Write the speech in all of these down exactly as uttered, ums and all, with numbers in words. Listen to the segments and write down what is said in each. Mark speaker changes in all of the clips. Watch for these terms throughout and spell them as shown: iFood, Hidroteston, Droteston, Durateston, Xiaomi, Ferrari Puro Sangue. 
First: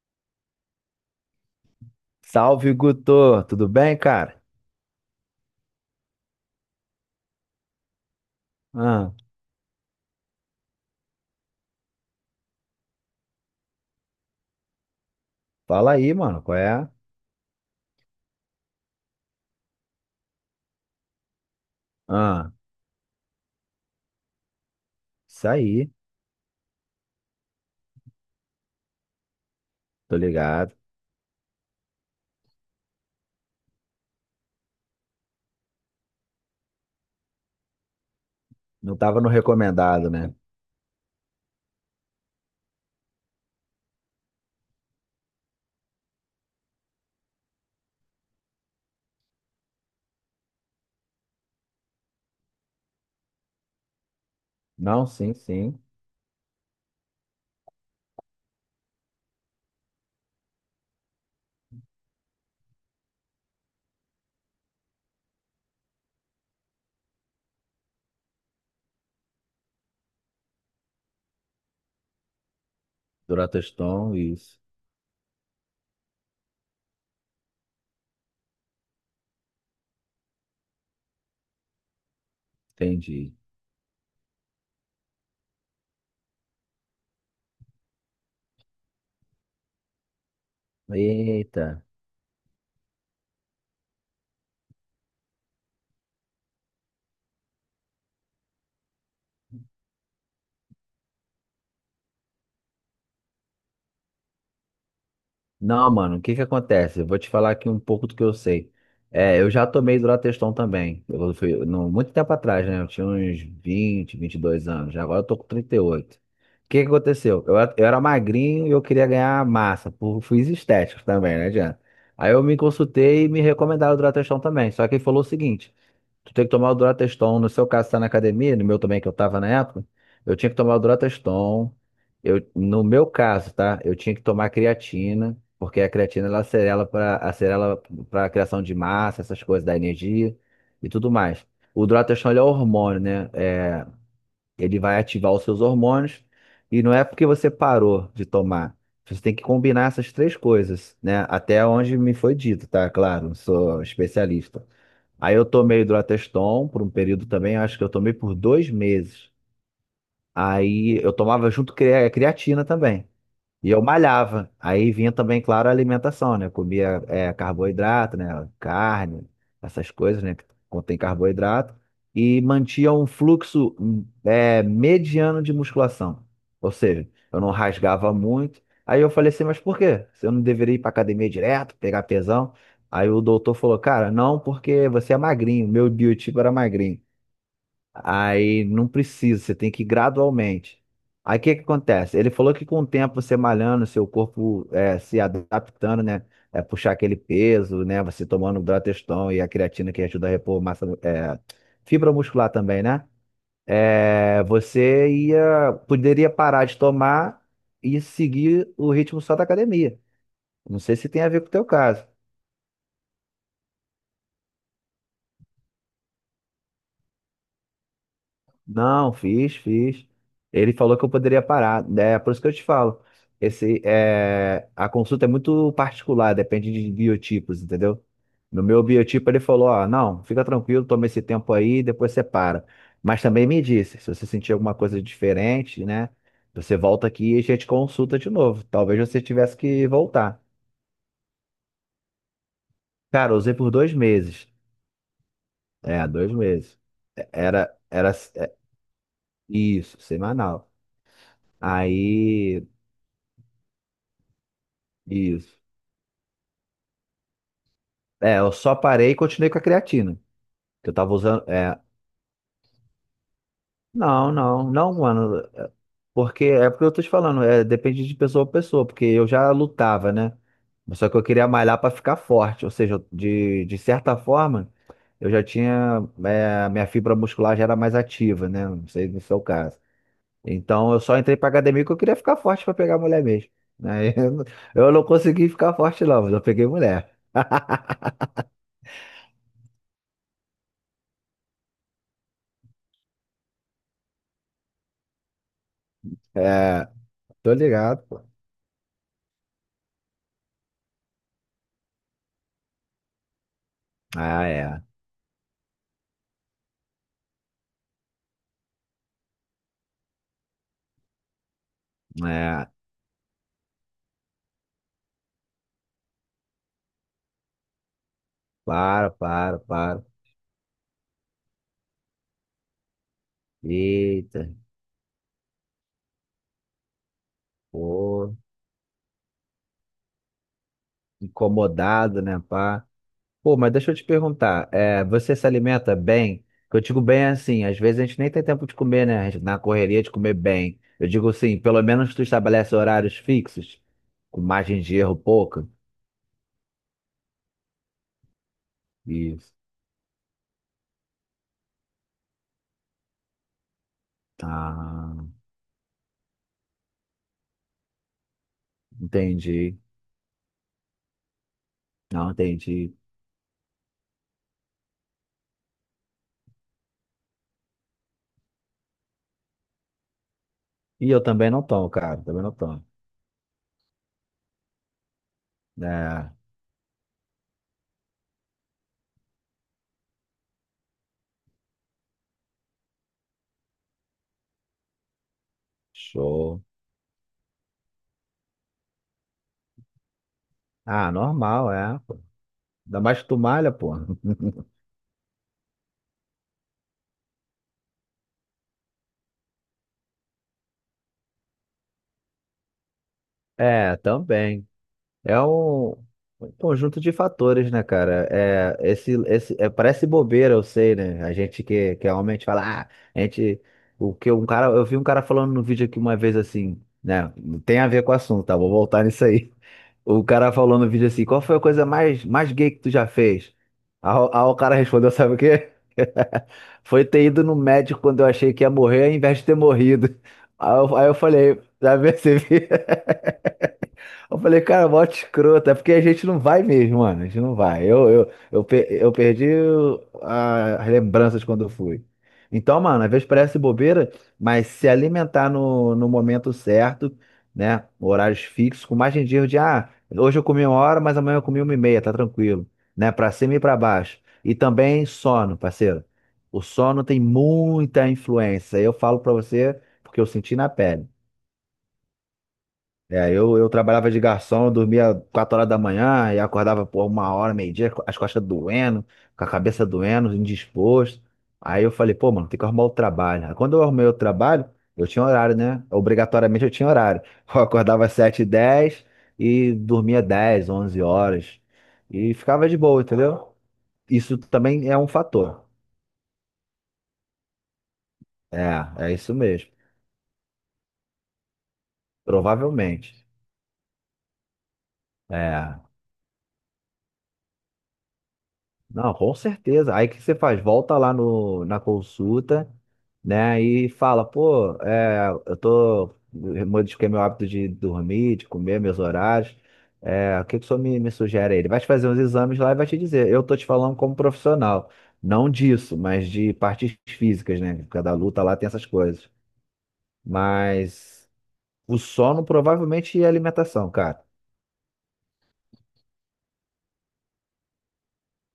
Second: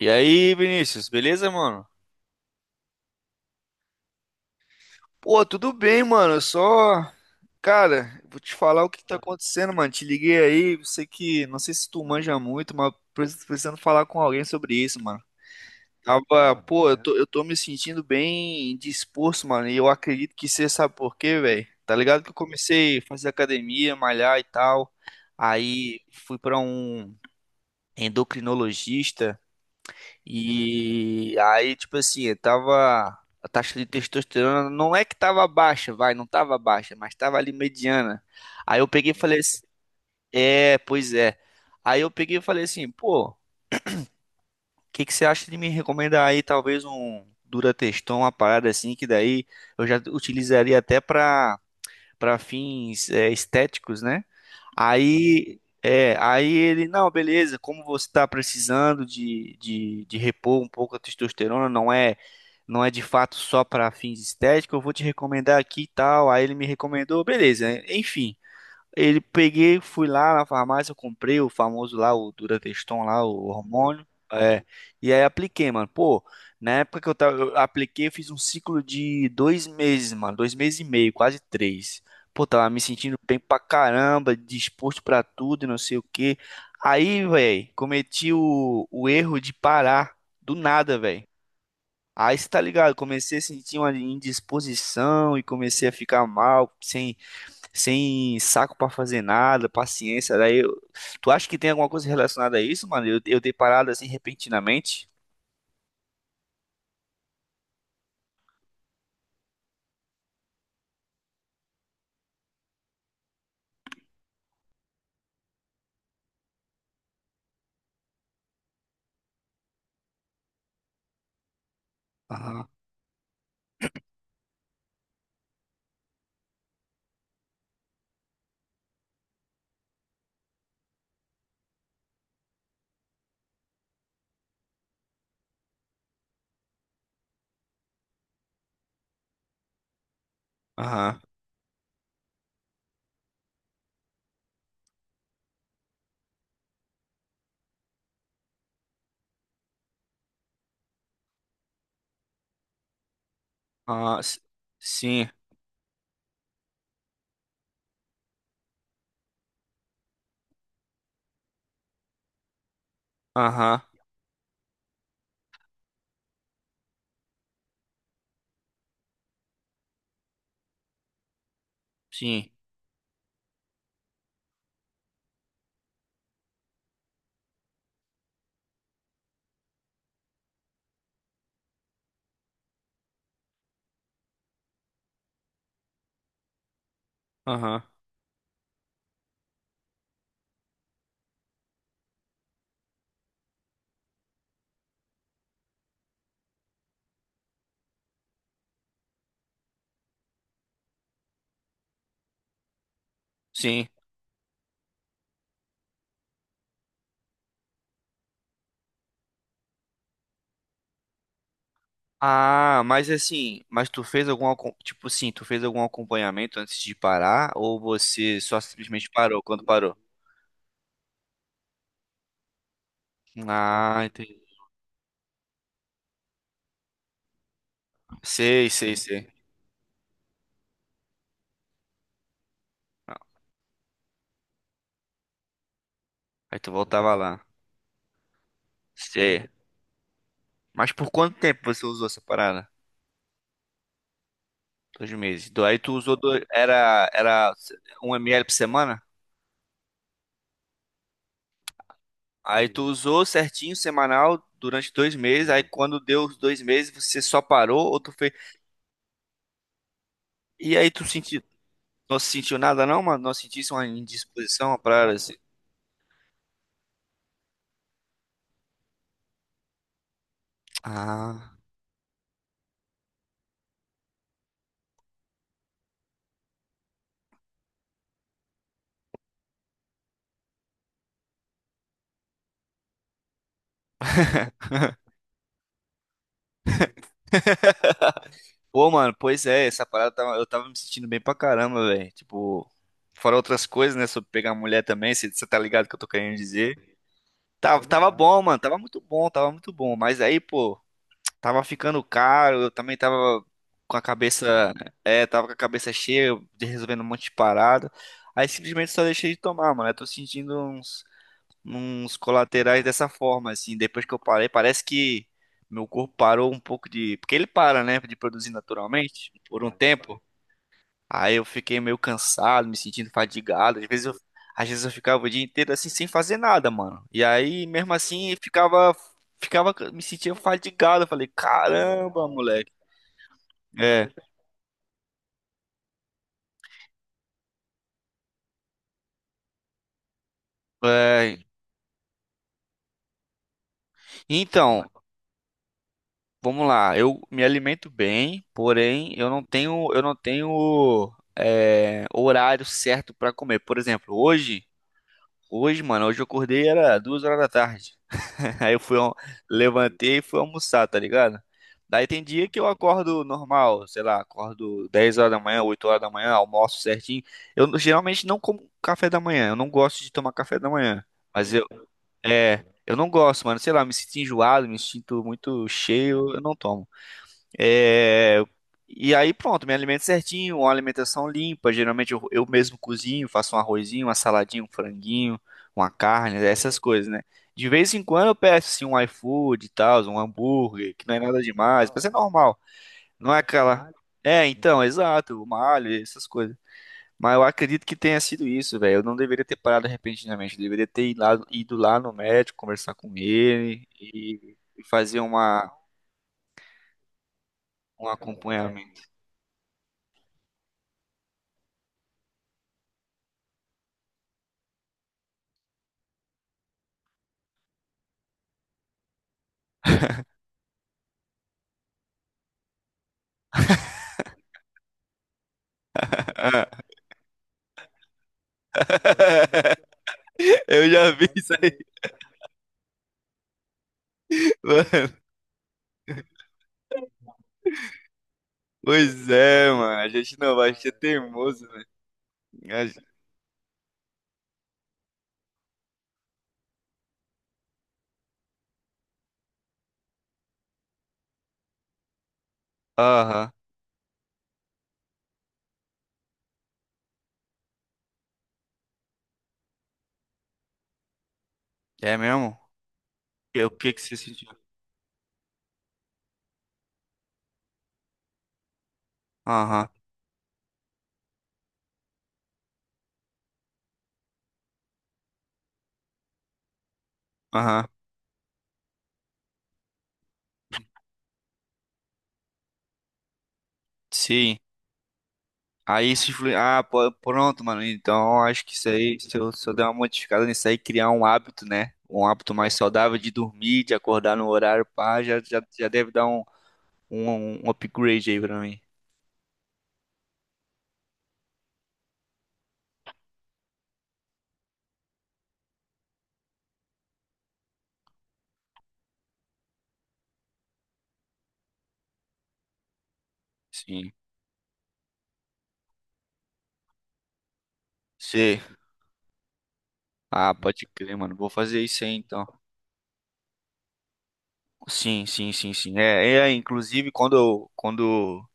Speaker 1: E aí, Vinícius, beleza, mano?
Speaker 2: Salve, Guto! Tudo bem, cara?
Speaker 1: Pô, tudo bem, mano. Eu Só, cara, vou te falar o que
Speaker 2: Ah,
Speaker 1: tá acontecendo, mano. Te liguei aí, sei que, não sei se tu manja muito, mas preciso- precisando falar com alguém sobre isso, mano.
Speaker 2: fala aí, mano,
Speaker 1: Tava,
Speaker 2: qual é?
Speaker 1: pô, eu tô, eu tô me sentindo bem disposto, mano. E eu acredito que você sabe por quê, velho. Tá ligado que eu
Speaker 2: Ah,
Speaker 1: comecei a fazer academia, malhar e tal.
Speaker 2: isso aí,
Speaker 1: Aí fui pra um endocrinologista.
Speaker 2: tô ligado.
Speaker 1: E aí, tipo assim, tava. A taxa de testosterona não é que tava baixa, vai, não tava baixa, mas tava ali mediana. Aí eu
Speaker 2: Não
Speaker 1: peguei e
Speaker 2: tava no
Speaker 1: falei assim,
Speaker 2: recomendado, né?
Speaker 1: é, pois é. Aí eu peguei e falei assim, pô, o que que você acha de me recomendar aí talvez um Durateston, uma parada assim, que daí eu já utilizaria até pra para fins é, estéticos, né?
Speaker 2: Não, sim,
Speaker 1: Aí,
Speaker 2: sim.
Speaker 1: é, aí ele, não, beleza, como você está precisando de, de, de repor um pouco a testosterona, não é, não é de fato só para fins estéticos, eu vou te recomendar aqui e tal. Aí ele me recomendou, beleza, enfim. Ele peguei, fui lá na farmácia, eu comprei o famoso lá, o Durateston lá, o hormônio.
Speaker 2: Durateston, isso.
Speaker 1: É, e aí apliquei, mano. Pô, na época que eu tava, eu apliquei, eu fiz um ciclo de dois meses, mano. Dois meses e meio, quase três. Pô, tava me sentindo
Speaker 2: Entendi.
Speaker 1: bem pra caramba, disposto pra tudo e não sei o quê. Aí, velho, cometi o, o erro de parar do nada, velho.
Speaker 2: Eita.
Speaker 1: Aí você tá ligado, comecei a sentir uma indisposição e comecei a ficar mal, sem sem saco pra fazer nada, paciência. Daí, eu- tu acha que tem alguma coisa relacionada a isso, mano? Eu, eu ter parado assim repentinamente?
Speaker 2: Não, mano, o que que acontece? Eu vou te falar aqui um pouco do que eu sei. É, eu já tomei Durateston também. Eu fui, no, muito tempo atrás, né? Eu tinha uns vinte, vinte e dois anos. Já agora eu tô com trinta e oito. O que que aconteceu? Eu, era- eu era magrinho e eu queria ganhar massa. Por fins estéticos também, né, Diana? Aí eu me
Speaker 1: Aham,
Speaker 2: consultei e me recomendaram o Durateston também. Só que ele falou o seguinte. Tu tem que tomar o Durateston. No seu caso, tá na academia, no meu também, que eu tava na época, eu tinha que tomar o Durateston. Eu, no meu caso, tá? Eu tinha que tomar creatina, porque a creatina ela acelera para acelera para criação de massa, essas coisas, da energia e tudo
Speaker 1: aham,
Speaker 2: mais. O Durateston ele é hormônio, né? É, ele vai ativar os seus hormônios e não é porque você parou de tomar. Você tem que combinar essas três coisas, né? Até onde me foi dito, tá? Claro, não sou
Speaker 1: aham, s-
Speaker 2: especialista.
Speaker 1: sim,
Speaker 2: Aí eu tomei Hidroteston por um período também, acho que eu tomei por dois meses. Aí eu tomava junto crea- creatina também. E
Speaker 1: aham,
Speaker 2: eu malhava. Aí vinha também, claro, a alimentação, né? Comia é, carboidrato, né? Carne, essas coisas, né? Que contém carboidrato. E
Speaker 1: sim,
Speaker 2: mantinha um fluxo hum, é, mediano de musculação. Ou seja, eu não rasgava muito. Aí eu falei assim, mas por quê? Se eu não deveria ir pra academia direto, pegar pesão? Aí o doutor falou, cara, não, porque você é magrinho. Meu biotipo era magrinho.
Speaker 1: aham,
Speaker 2: Aí não precisa, você tem que ir gradualmente. Aí o que que acontece? Ele falou que com o tempo você malhando, seu corpo é, se adaptando, né? É, puxar aquele peso, né? Você tomando o Droteston e a creatina que ajuda a repor massa, é, fibra muscular também, né?
Speaker 1: sim.
Speaker 2: É, você ia, poderia parar de tomar e seguir o ritmo só da academia. Não sei se tem a ver com o teu caso.
Speaker 1: Ah, mas assim, mas tu fez algum, acom- tipo assim, tu fez algum acompanhamento antes de parar ou você só simplesmente
Speaker 2: Não,
Speaker 1: parou
Speaker 2: fiz,
Speaker 1: quando parou?
Speaker 2: fiz. Ele falou que eu poderia parar. É por isso que eu te falo. Esse,
Speaker 1: Ah, entendi.
Speaker 2: é, a consulta é muito particular, depende de biotipos, entendeu? No
Speaker 1: Sei,
Speaker 2: meu
Speaker 1: sei,
Speaker 2: biotipo,
Speaker 1: sei.
Speaker 2: ele falou: Ó, não, fica tranquilo, toma esse tempo aí, depois você para. Mas também me disse: se você sentir alguma coisa diferente, né?
Speaker 1: Aí tu
Speaker 2: Você volta
Speaker 1: voltava
Speaker 2: aqui e a
Speaker 1: lá.
Speaker 2: gente consulta de novo. Talvez você
Speaker 1: Sei.
Speaker 2: tivesse que voltar.
Speaker 1: Mas por quanto tempo você usou essa parada?
Speaker 2: Cara, eu usei por dois meses.
Speaker 1: Dois meses. Do- Aí tu
Speaker 2: É,
Speaker 1: usou
Speaker 2: dois
Speaker 1: dois,
Speaker 2: meses.
Speaker 1: era, era
Speaker 2: Era, era
Speaker 1: um ml por
Speaker 2: é,
Speaker 1: semana?
Speaker 2: isso, semanal. Aí.
Speaker 1: Aí tu usou certinho, semanal, durante dois meses.
Speaker 2: Isso.
Speaker 1: Aí quando deu os dois meses, você só parou ou tu fez.
Speaker 2: É, eu só parei e continuei com a creatina.
Speaker 1: E
Speaker 2: Que
Speaker 1: aí
Speaker 2: eu
Speaker 1: tu
Speaker 2: tava
Speaker 1: sentiu,
Speaker 2: usando. É,
Speaker 1: não sentiu nada não, mano? Não sentisse uma
Speaker 2: não,
Speaker 1: indisposição,
Speaker 2: não,
Speaker 1: uma
Speaker 2: não,
Speaker 1: parada assim?
Speaker 2: mano. Porque é porque eu tô te falando, é, depende de pessoa pra pessoa, porque eu já lutava, né? Mas só que eu queria
Speaker 1: Ah.
Speaker 2: malhar pra ficar forte. Ou seja, eu- de, de certa forma, eu já tinha. é, minha fibra muscular já era mais ativa, né? Não sei se é o caso. Então eu só entrei pra academia porque eu queria ficar forte pra pegar mulher mesmo. Aí eu não eu não consegui ficar forte, não, mas eu peguei mulher.
Speaker 1: Pô, mano, pois é, essa parada tava- eu tava me sentindo bem pra caramba, velho. Tipo, fora outras coisas, né? Sobre pegar mulher também, você tá ligado que eu tô querendo dizer.
Speaker 2: É, tô
Speaker 1: Tava,
Speaker 2: ligado,
Speaker 1: tava
Speaker 2: pô.
Speaker 1: bom, mano, tava muito bom, tava muito bom. Mas aí, pô. Tava ficando caro, eu também tava com a
Speaker 2: Ah,
Speaker 1: cabeça,
Speaker 2: é.
Speaker 1: é, tava com a cabeça cheia, de resolvendo um monte de parada. Aí simplesmente só deixei de tomar, mano. Eu tô sentindo uns, uns
Speaker 2: É,
Speaker 1: colaterais dessa forma, assim. Depois que eu parei, parece que meu corpo parou um pouco de. Porque ele para, né? De produzir
Speaker 2: para,
Speaker 1: naturalmente
Speaker 2: para,
Speaker 1: por um
Speaker 2: para.
Speaker 1: tempo. Aí eu fiquei meio cansado, me sentindo fadigado. Às vezes eu,
Speaker 2: Eita,
Speaker 1: às vezes eu ficava o dia inteiro assim sem fazer nada, mano. E aí mesmo assim
Speaker 2: pô,
Speaker 1: eu ficava ficava me sentia fadigado. Eu falei,
Speaker 2: incomodado,
Speaker 1: caramba,
Speaker 2: né,
Speaker 1: moleque.
Speaker 2: pá? Pô, mas deixa eu te
Speaker 1: É,
Speaker 2: perguntar, é, você se alimenta bem? Que eu digo bem é assim, às vezes a gente nem tem tempo de comer, né? A gente na correria de comer bem. Eu digo
Speaker 1: é.
Speaker 2: assim, pelo menos tu estabelece horários fixos, com margem
Speaker 1: Então,
Speaker 2: de erro pouca.
Speaker 1: vamos lá. Eu me alimento bem, porém eu não
Speaker 2: Isso.
Speaker 1: tenho eu não tenho é, horário certo pra comer. Por exemplo, hoje,
Speaker 2: Ah,
Speaker 1: hoje, mano, hoje eu acordei era duas horas da tarde. Aí eu fui, al-
Speaker 2: entendi.
Speaker 1: levantei e fui almoçar, tá ligado? Daí tem
Speaker 2: Não,
Speaker 1: dia que eu
Speaker 2: entendi.
Speaker 1: acordo normal, sei lá, acordo dez horas da manhã, oito horas da manhã, almoço certinho. Eu n- geralmente não como café da manhã, eu não gosto de tomar café da manhã.
Speaker 2: E eu também
Speaker 1: Mas
Speaker 2: não
Speaker 1: eu,
Speaker 2: tomo, cara, também não
Speaker 1: é,
Speaker 2: tomo.
Speaker 1: eu não gosto, mano, sei lá, me sinto enjoado, me sinto muito
Speaker 2: É,
Speaker 1: cheio, eu não tomo. É. E aí pronto, me alimento certinho, uma alimentação limpa. Geralmente eu, eu mesmo cozinho, faço um arrozinho, uma saladinha, um franguinho, uma carne,
Speaker 2: show.
Speaker 1: essas coisas, né? De vez em quando eu peço assim, um iFood e tal, um hambúrguer, que
Speaker 2: Ah,
Speaker 1: não é nada
Speaker 2: normal,
Speaker 1: demais,
Speaker 2: é,
Speaker 1: mas é
Speaker 2: pô.
Speaker 1: normal.
Speaker 2: Ainda mais que
Speaker 1: Não
Speaker 2: tu
Speaker 1: é
Speaker 2: malha,
Speaker 1: aquela.
Speaker 2: pô.
Speaker 1: É, então, exato, uma alho, essas coisas. Mas eu acredito que tenha sido isso, velho. Eu não deveria ter parado repentinamente. Eu deveria ter ido lá, ido lá no médico, conversar com ele
Speaker 2: É,
Speaker 1: e,
Speaker 2: também.
Speaker 1: e fazer
Speaker 2: É
Speaker 1: uma,
Speaker 2: um, um conjunto de fatores, né,
Speaker 1: um
Speaker 2: cara? É,
Speaker 1: acompanhamento.
Speaker 2: esse, esse, é, parece bobeira, eu sei, né? A gente que, que é homem, a gente fala, ah, a gente. O que um cara, eu vi um cara falando no vídeo aqui uma vez assim, né? Não tem a ver com o assunto, tá? Vou voltar nisso aí. O cara falou no vídeo assim, qual foi a coisa mais, mais gay que tu já fez? Aí, o aí o cara respondeu, sabe o quê? Foi ter ido no médico quando eu achei que ia morrer, ao invés de ter morrido. Aí
Speaker 1: Eu
Speaker 2: eu, aí
Speaker 1: já
Speaker 2: eu
Speaker 1: vi isso
Speaker 2: falei,
Speaker 1: aí,
Speaker 2: já percebi? Eu falei, cara, mó
Speaker 1: mano.
Speaker 2: escroto. É porque a gente não vai mesmo, mano. A gente não vai. Eu, eu, eu, pe- eu
Speaker 1: Pois
Speaker 2: perdi
Speaker 1: é, mano.
Speaker 2: o-
Speaker 1: A gente não vai
Speaker 2: a- as
Speaker 1: ser
Speaker 2: lembranças quando
Speaker 1: teimoso,
Speaker 2: eu
Speaker 1: velho.
Speaker 2: fui. Então,
Speaker 1: A gen-
Speaker 2: mano, às vezes parece bobeira, mas se alimentar no, no momento certo, né? Horários fixos, com margem de erro de, ah, hoje eu comi uma hora, mas amanhã eu comi uma e meia, tá tranquilo. Né? Pra
Speaker 1: Aham.
Speaker 2: cima e pra baixo. E também sono, parceiro. O sono tem muita influência. Eu falo pra você porque eu senti na pele.
Speaker 1: É mesmo?
Speaker 2: É, eu,
Speaker 1: E
Speaker 2: eu
Speaker 1: o que que
Speaker 2: trabalhava
Speaker 1: você
Speaker 2: de
Speaker 1: sentiu?
Speaker 2: garçom, eu dormia quatro horas da manhã e acordava por uma hora, meio-dia, co- as costas doendo, com a cabeça
Speaker 1: Aham.
Speaker 2: doendo, indisposto. Aí eu falei, pô, mano, tem que arrumar o trabalho. Aí quando eu arrumei o trabalho, eu tinha horário, né? Obrigatoriamente eu tinha horário. Eu
Speaker 1: Aham.
Speaker 2: acordava às sete e dez e dez e dormia dez onze horas. E ficava de boa, entendeu? Isso
Speaker 1: Sim.
Speaker 2: também é um fator.
Speaker 1: Aí isso influi. Ah, pô, pronto, mano. Então acho que isso
Speaker 2: É, é
Speaker 1: aí,
Speaker 2: isso
Speaker 1: se eu, se
Speaker 2: mesmo.
Speaker 1: eu der uma modificada nisso aí, criar um hábito, né? Um hábito mais saudável
Speaker 2: Provavelmente.
Speaker 1: de dormir, de acordar no horário, pá, já, já,
Speaker 2: É.
Speaker 1: já deve dar um, um, um upgrade aí pra mim.
Speaker 2: Não, com certeza. Aí o que você faz? Volta lá no, na consulta, né? E fala, pô, é, eu tô. Modifiquei meu hábito de dormir, de comer, meus horários. É, o que que o senhor me, me sugere aí? Ele vai te fazer uns exames lá e vai te dizer. Eu tô te falando
Speaker 1: Sim.
Speaker 2: como profissional, não disso, mas de partes físicas, né? Cada luta lá
Speaker 1: Sim.
Speaker 2: tem essas coisas.
Speaker 1: Ah, pode crer,
Speaker 2: Mas
Speaker 1: mano. Vou fazer
Speaker 2: o
Speaker 1: isso aí
Speaker 2: sono
Speaker 1: então.
Speaker 2: provavelmente e a alimentação, cara.
Speaker 1: Sim, sim, sim, sim. É, é, inclusive quando eu, quando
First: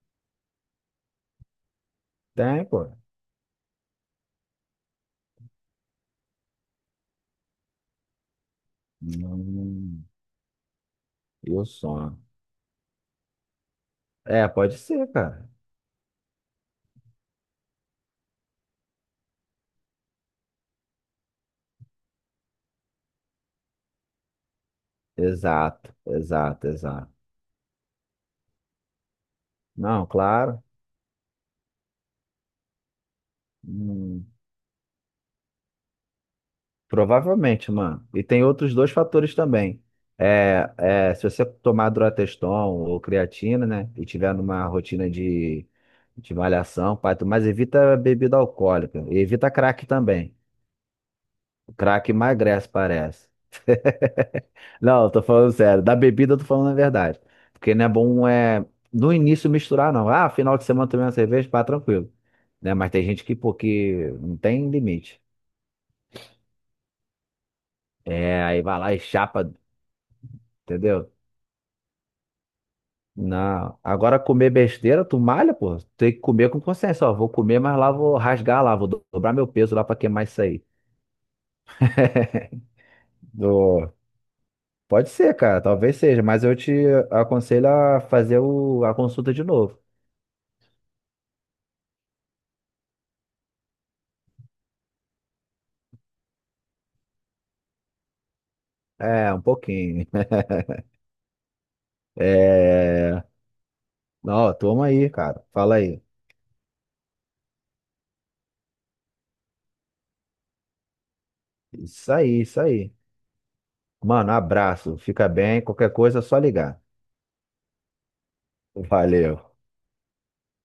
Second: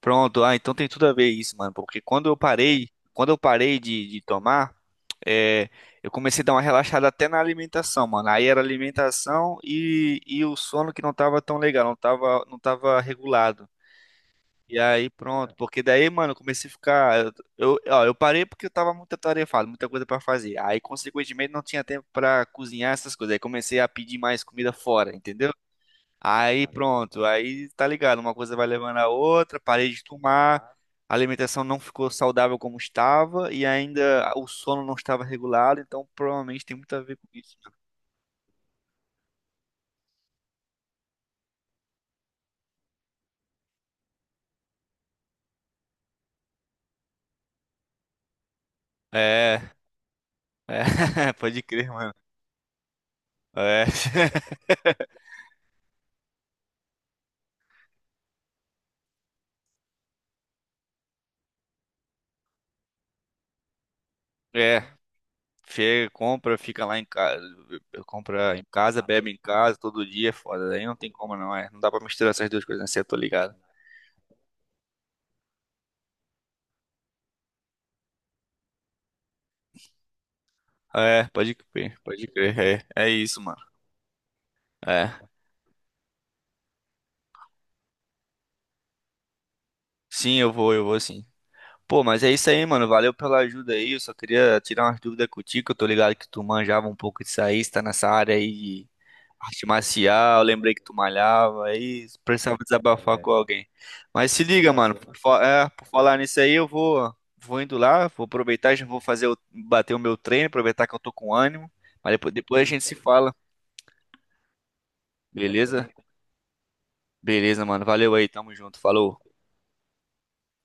Speaker 1: pronto, ah, então tem tudo a ver isso, mano, porque quando eu
Speaker 2: Tem,
Speaker 1: parei,
Speaker 2: pô.
Speaker 1: quando eu parei de, de tomar, é, eu comecei a dar uma relaxada até na alimentação, mano. Aí era alimentação
Speaker 2: Hum,
Speaker 1: e, e o sono que não tava
Speaker 2: e
Speaker 1: tão
Speaker 2: o
Speaker 1: legal, não
Speaker 2: sono.
Speaker 1: tava, não tava regulado.
Speaker 2: É, pode
Speaker 1: E
Speaker 2: ser,
Speaker 1: aí
Speaker 2: cara.
Speaker 1: pronto, porque daí, mano, eu comecei a ficar, eu, eu- ó, eu parei porque eu tava muito atarefado, muita coisa pra fazer. Aí, consequentemente, não tinha tempo pra cozinhar essas coisas. Aí comecei a pedir mais comida fora, entendeu?
Speaker 2: Exato,
Speaker 1: Aí
Speaker 2: exato, exato.
Speaker 1: pronto, aí tá ligado, uma coisa vai levando a outra, parei de
Speaker 2: Não, claro.
Speaker 1: tomar, a alimentação não ficou saudável como estava e
Speaker 2: Hum,
Speaker 1: ainda o sono não estava regulado, então provavelmente tem muito a ver com isso.
Speaker 2: provavelmente, mano. E tem outros dois fatores também. É, é, se você tomar Droteston ou creatina, né? E tiver numa rotina de, de malhação, pai, tu- mas evita bebida alcoólica. E evita
Speaker 1: É,
Speaker 2: crack também.
Speaker 1: é, pode
Speaker 2: O
Speaker 1: crer,
Speaker 2: crack
Speaker 1: mano.
Speaker 2: emagrece, parece.
Speaker 1: É,
Speaker 2: Não, eu tô falando sério. Da bebida eu tô falando a verdade. Porque não é bom é, no início misturar, não. Ah, final de semana tomei uma cerveja, pá, tranquilo. Né? Mas tem gente que, pô, que não tem
Speaker 1: é,
Speaker 2: limite.
Speaker 1: chega, compra, fica lá em casa,
Speaker 2: É,
Speaker 1: compra
Speaker 2: aí
Speaker 1: em
Speaker 2: vai lá e
Speaker 1: casa, bebe em
Speaker 2: chapa,
Speaker 1: casa todo dia, é foda, aí não tem
Speaker 2: entendeu?
Speaker 1: como não, é, não dá pra misturar essas duas coisas, né? Cê, eu tô ligado.
Speaker 2: Não. Agora comer besteira, tu malha, pô. Tem que comer com consciência. Ó, vou comer, mas lá vou rasgar lá, vou do- dobrar meu peso lá pra queimar isso aí.
Speaker 1: É, pode crer, pode crer, é, é isso, mano.
Speaker 2: Do... Pode
Speaker 1: É,
Speaker 2: ser, cara, talvez seja, mas eu te aconselho a fazer o... a consulta de novo.
Speaker 1: sim, eu vou, eu vou sim. Pô, mas é isso aí, mano. Valeu pela ajuda aí. Eu só queria tirar umas dúvidas contigo. Que eu tô ligado que tu manjava um pouco disso aí, você tá nessa área aí de
Speaker 2: É, um
Speaker 1: arte
Speaker 2: pouquinho.
Speaker 1: marcial. Eu lembrei que tu malhava aí, precisava desabafar é,
Speaker 2: É.
Speaker 1: com alguém. Mas se
Speaker 2: Não,
Speaker 1: liga, tá
Speaker 2: toma
Speaker 1: mano.
Speaker 2: aí,
Speaker 1: Por, fa-
Speaker 2: cara.
Speaker 1: é,
Speaker 2: Fala
Speaker 1: por
Speaker 2: aí.
Speaker 1: falar nisso aí, eu vou, vou indo lá, vou aproveitar, já vou fazer o, bater o meu treino, aproveitar que eu tô com ânimo. Mas
Speaker 2: Isso
Speaker 1: depois,
Speaker 2: aí, isso
Speaker 1: depois a gente
Speaker 2: aí.
Speaker 1: se fala,
Speaker 2: Mano, abraço. Fica bem.
Speaker 1: beleza?
Speaker 2: Qualquer coisa é só ligar.
Speaker 1: Beleza, mano. Valeu aí, tamo junto. Falou.
Speaker 2: Valeu.